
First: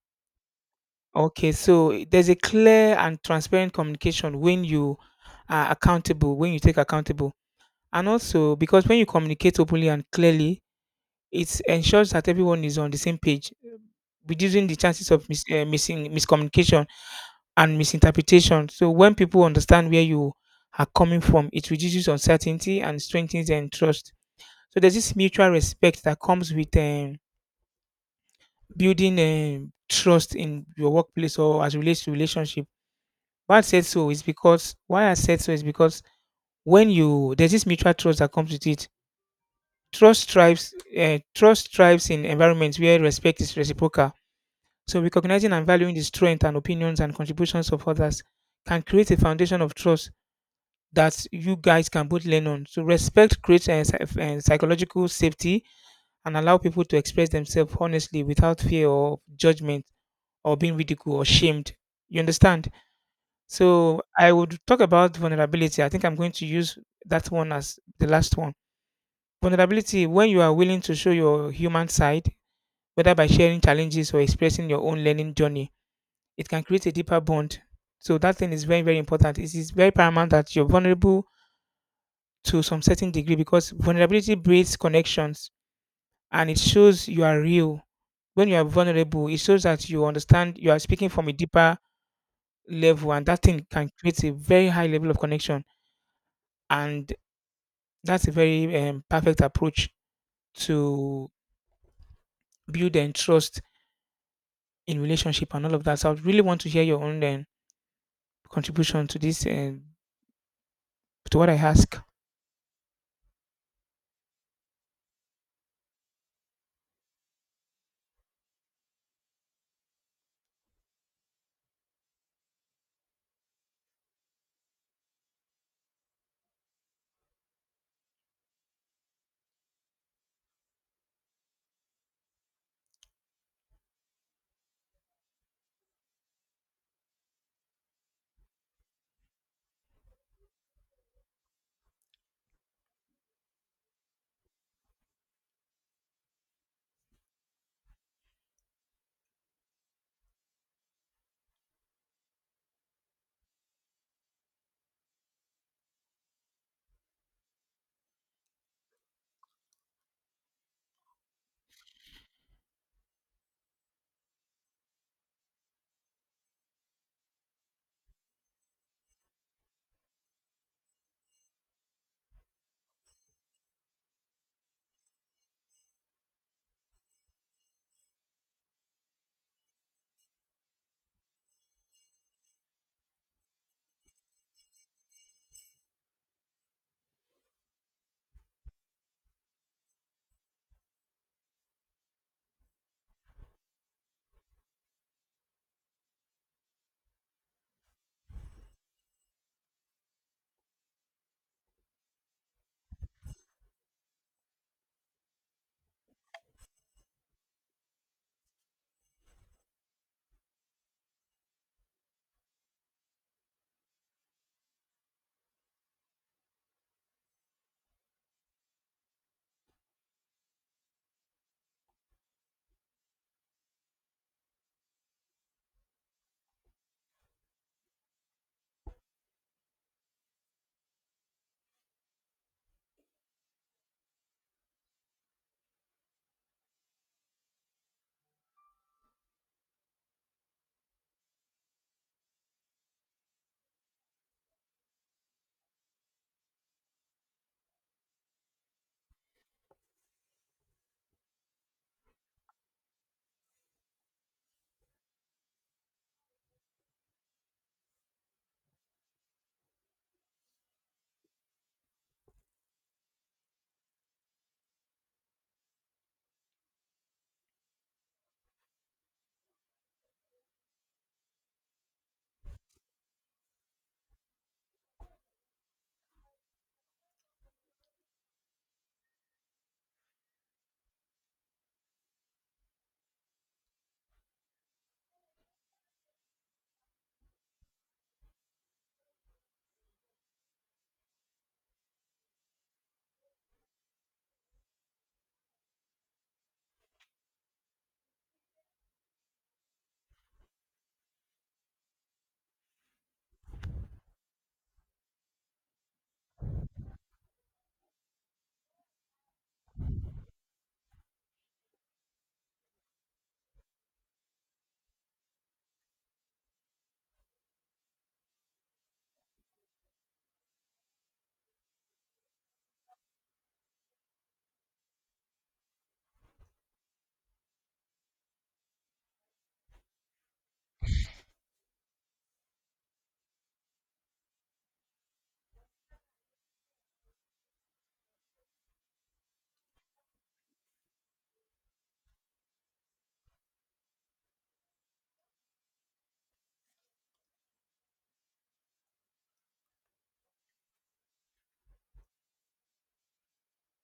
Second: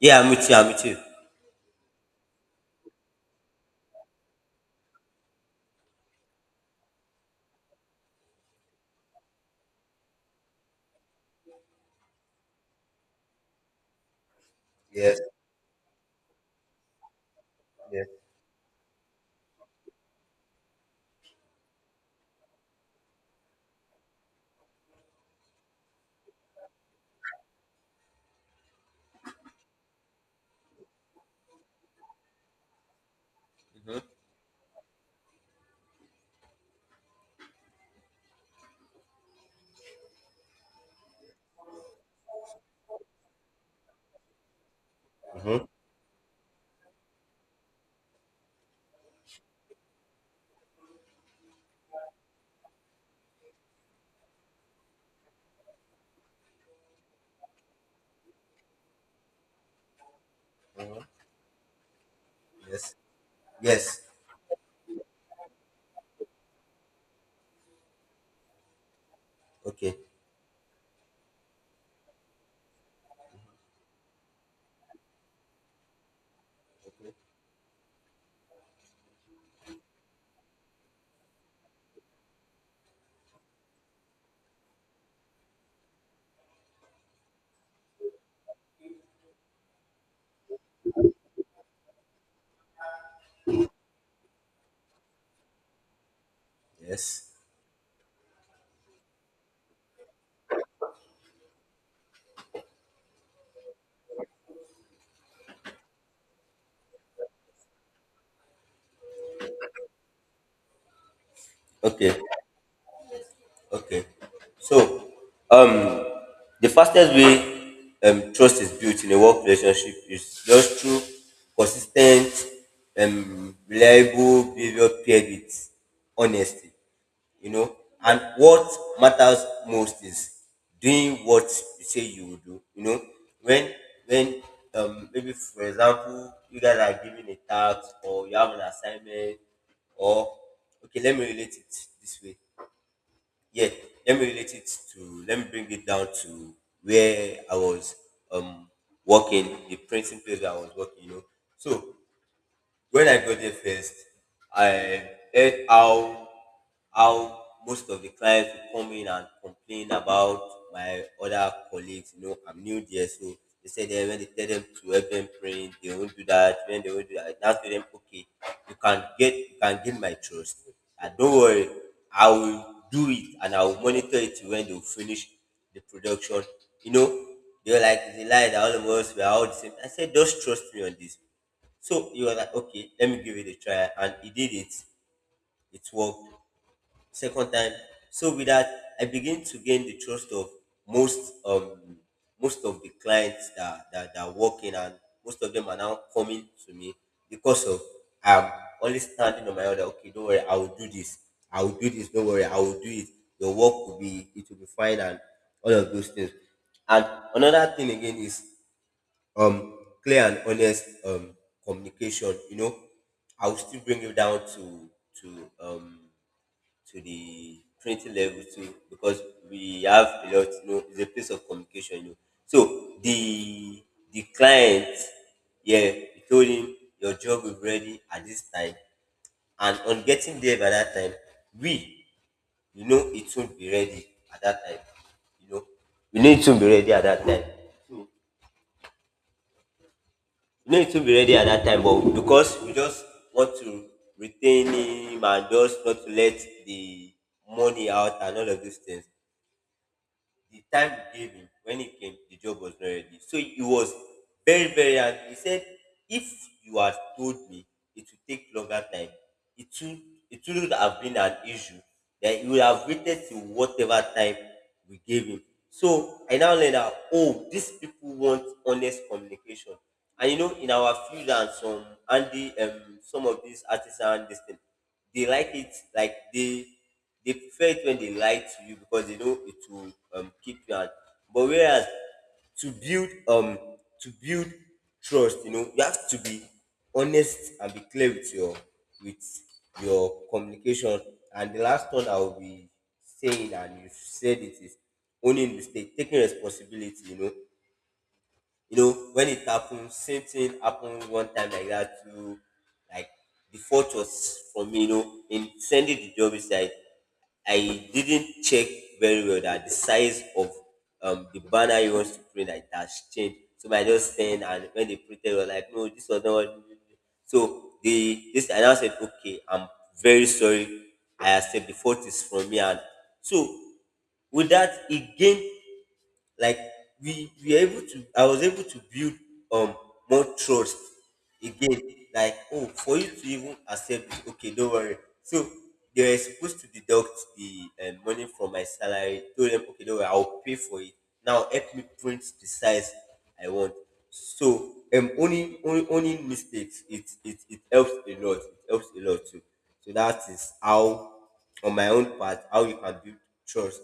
Speaker 2: Yeah, I'm with you. I'm with you.
Speaker 1: Okay, so there's a clear and transparent communication when you are accountable, when you take accountable, and also because when you communicate openly and clearly, it ensures that everyone is on the same page, reducing the chances
Speaker 2: Yes.
Speaker 1: of mis- uh, missing miscommunication and
Speaker 2: Yes.
Speaker 1: misinterpretation. So when people understand where you are coming from, it reduces uncertainty and strengthens and trust. So there's this mutual respect that comes with um, building um, trust in your workplace or as relates to relationship. Why I said so is because why I said so is because when you, there's this mutual trust that comes with it. Trust thrives. Uh, trust thrives in environments where respect is reciprocal. So recognizing
Speaker 2: Hmm.
Speaker 1: and valuing the strength and opinions and contributions of others can create a foundation of trust that you guys can both lean on. So respect creates a psychological safety and allow people to express themselves honestly without fear or judgment or being ridiculed or shamed. You understand?
Speaker 2: Yes. Yes.
Speaker 1: So I would talk about vulnerability. I think I'm going to use that one as the last one.
Speaker 2: Okay.
Speaker 1: Vulnerability, when you are willing to show your human side, whether by sharing challenges or expressing your own learning journey, it can create a deeper bond. So that thing is very, very important. It is very paramount that you're vulnerable to some certain degree because vulnerability breeds connections, and it shows you are real. When you are vulnerable, it shows that you understand you are speaking from a deeper level, and that thing can create a very high level of connection. And
Speaker 2: Yes.
Speaker 1: that's a very um, perfect approach to build and trust in relationship and all of that. So I would really want to hear your own um, contribution to this and to what I ask.
Speaker 2: Okay. Okay. So the fastest way um, trust is built in a work relationship is just through consistent, um, reliable behavior paired with honesty. You know, and what matters most is doing what you say you will do. You know, when when um, maybe for example you guys are given a task or you have an assignment, or okay, let me relate it this way. Yeah, let me relate it to, let me bring it down to where I was um working, the printing place that I was working, you know. So when I got there first, I heard how how most of the clients would come in and complain about my other colleagues. You know, I'm new there, so they said that when they tell them to help them print, they won't do that. When they won't do that, I now tell them, okay, you can get you can gain my trust. And don't worry, I will do it and I will monitor it till when they will finish the production. You know, they were like, it's a lie that all of us were all the same. I said, just trust me on this. So you were like, okay, let me give it a try. And he did it. It worked. Second time. So with that, I begin to gain the trust of most um most of the clients that that, that work in, and most of them are now coming to me because of, I'm only standing on my own that, okay, don't worry, I will do this. I will do this, don't worry, I will do it. Your work will be it will be fine and all of those things. And another thing again is um clear and honest um communication, you know. I will still bring you down to to um to the printing level too, because we have a lot, you know, it's a place of communication, you know. So the the client, yeah, he told him your job is ready at this time, and on getting there by that time, we you know, it won't be ready at that time. You know, we need to be ready at that time. So, no, it will be ready at that time, but because we just want to retain him and just not to let the money out and all of these things, the time you gave him when he came, the job was not ready. So he was very, very angry. He said, if you had told me it would take longer time, it would it wouldn't have been an issue. Then he would have waited till whatever time we gave him. So I now learned that, oh, these people want honest communication. And you know, in our field and some Andy, um, some of these artisan this thing, they like it, like they they prefer it when they lie to you, because they know it will um, keep you out. But whereas to build um to build trust, you know, you have to be honest and be clear with your, with your communication. And the last one I will be saying, and you said, it is owning mistake, taking responsibility. You know, you know, when it happened, same thing happened one time like that too. Like the fault was for me, you know, in sending the job, is like I didn't check very well that the size of um the banner he wants to print like that changed. So I just sent, and when they printed, they were like, no, this was not. What? So the this and I now said, okay, I'm very sorry. I accept the fault is from me. And so with that he gained, like, we we are able to, I was able to build um more trust again, like, oh, for you to even accept this, okay, don't worry. So they were supposed to deduct the uh, money from my salary, told them, okay, don't worry, I'll pay for it, now help me print the size I want. So um only only only mistakes, it, it it helps a lot, it helps a lot too. So that is how on my own part how you can build trust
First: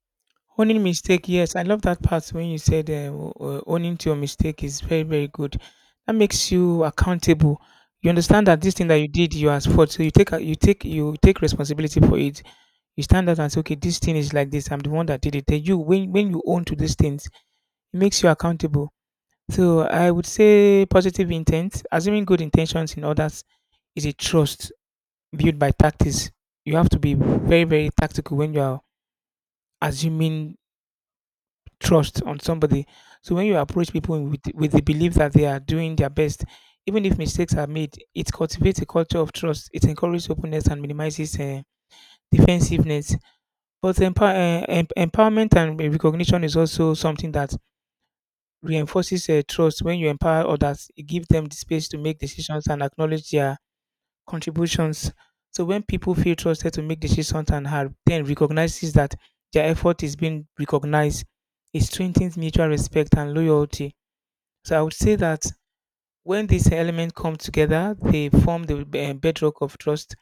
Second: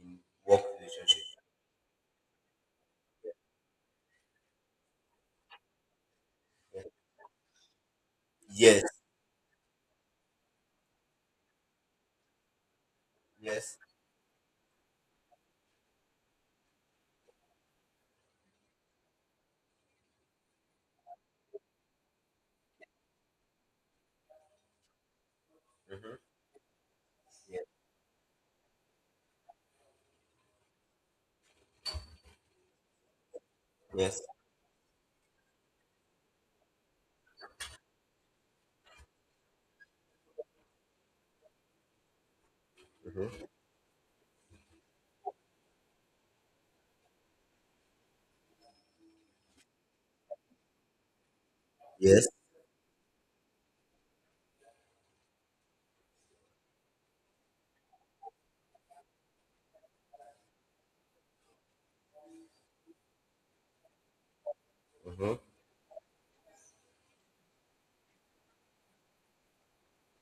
Speaker 2: in work
Speaker 1: Owning
Speaker 2: relationship.
Speaker 1: mistake, yes, I love that part when you said uh, w- uh, owning to your mistake is very, very good. That makes you accountable. You understand that this
Speaker 2: Yes.
Speaker 1: thing that you did, you are at fault. So you take a- you take, you take responsibility for it. You stand out and say, okay,
Speaker 2: Yes.
Speaker 1: this thing is like this. I'm the one that did it. Then you, when when you own to these things, it makes you accountable. So I would say positive intent, assuming good intentions in others, is a trust built by
Speaker 2: Mm-hmm.
Speaker 1: tactics. You have to be very,
Speaker 2: Yes.
Speaker 1: very tactical when you are assuming trust on somebody. So when you approach people
Speaker 2: Yes.
Speaker 1: with with the belief that they are doing their best, even if mistakes are made, it cultivates a culture of trust. It encourages openness and minimizes uh, defensiveness.
Speaker 2: Mm-hmm.
Speaker 1: But empower, uh, em- empowerment and recognition is also something that reinforces uh, trust. When you empower others, it gives them the space to make
Speaker 2: Yes.
Speaker 1: decisions and acknowledge their contributions. So when people feel trusted to make decisions and have then recognizes that their effort is being recognized, it strengthens mutual respect and loyalty. So I would say
Speaker 2: Mm-hmm.
Speaker 1: that when these elements come together, they form the eh, bedrock of trust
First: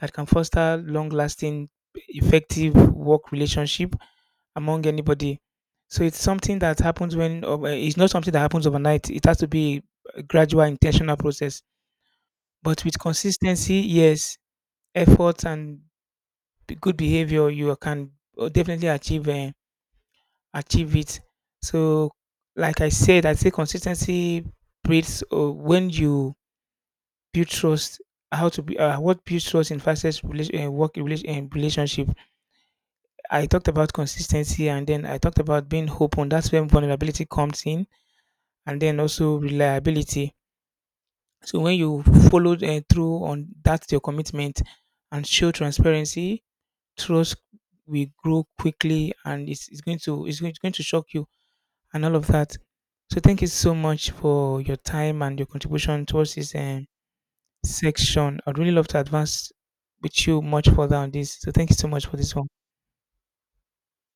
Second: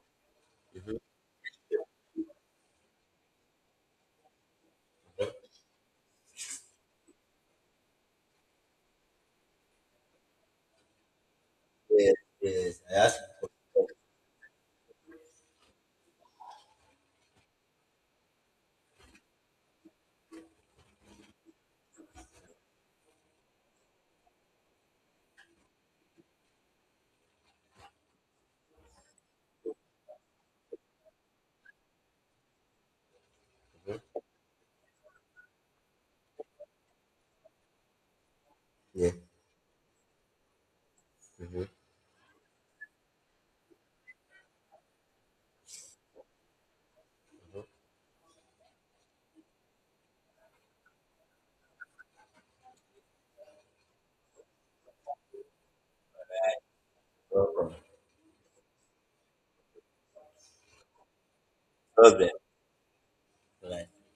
Speaker 1: that can foster
Speaker 2: Mm-hmm.
Speaker 1: long-lasting, effective work relationship among anybody. So it's something that happens when ov- eh, it's not something that happens overnight. It has to be a gradual, intentional process.
Speaker 2: Yes. Yes,
Speaker 1: But
Speaker 2: I
Speaker 1: with
Speaker 2: asked.
Speaker 1: consistency, yes, effort and b- good behavior, you can uh, definitely achieve uh, achieve it. So, like I said, I say consistency breeds uh, when you build trust. How to be uh, what builds trust in fastest relation, uh, work relation, uh, relationship. I talked about
Speaker 2: Mm-hmm.
Speaker 1: consistency, and then I talked about being open. That's when vulnerability comes in, and then
Speaker 2: Yeah.
Speaker 1: also reliability. So
Speaker 2: Mm-hmm.
Speaker 1: when you follow uh, through on that your commitment and show transparency, trust
Speaker 2: Mm-hmm.
Speaker 1: will grow quickly, and it's, it's going to it's going, it's going to shock you and all of that. So thank you so much for your time and your contribution towards this um,
Speaker 2: Welcome.
Speaker 1: section. I'd really love to advance with you much further on this, so thank you so much for
Speaker 2: Love
Speaker 1: this one.
Speaker 2: that.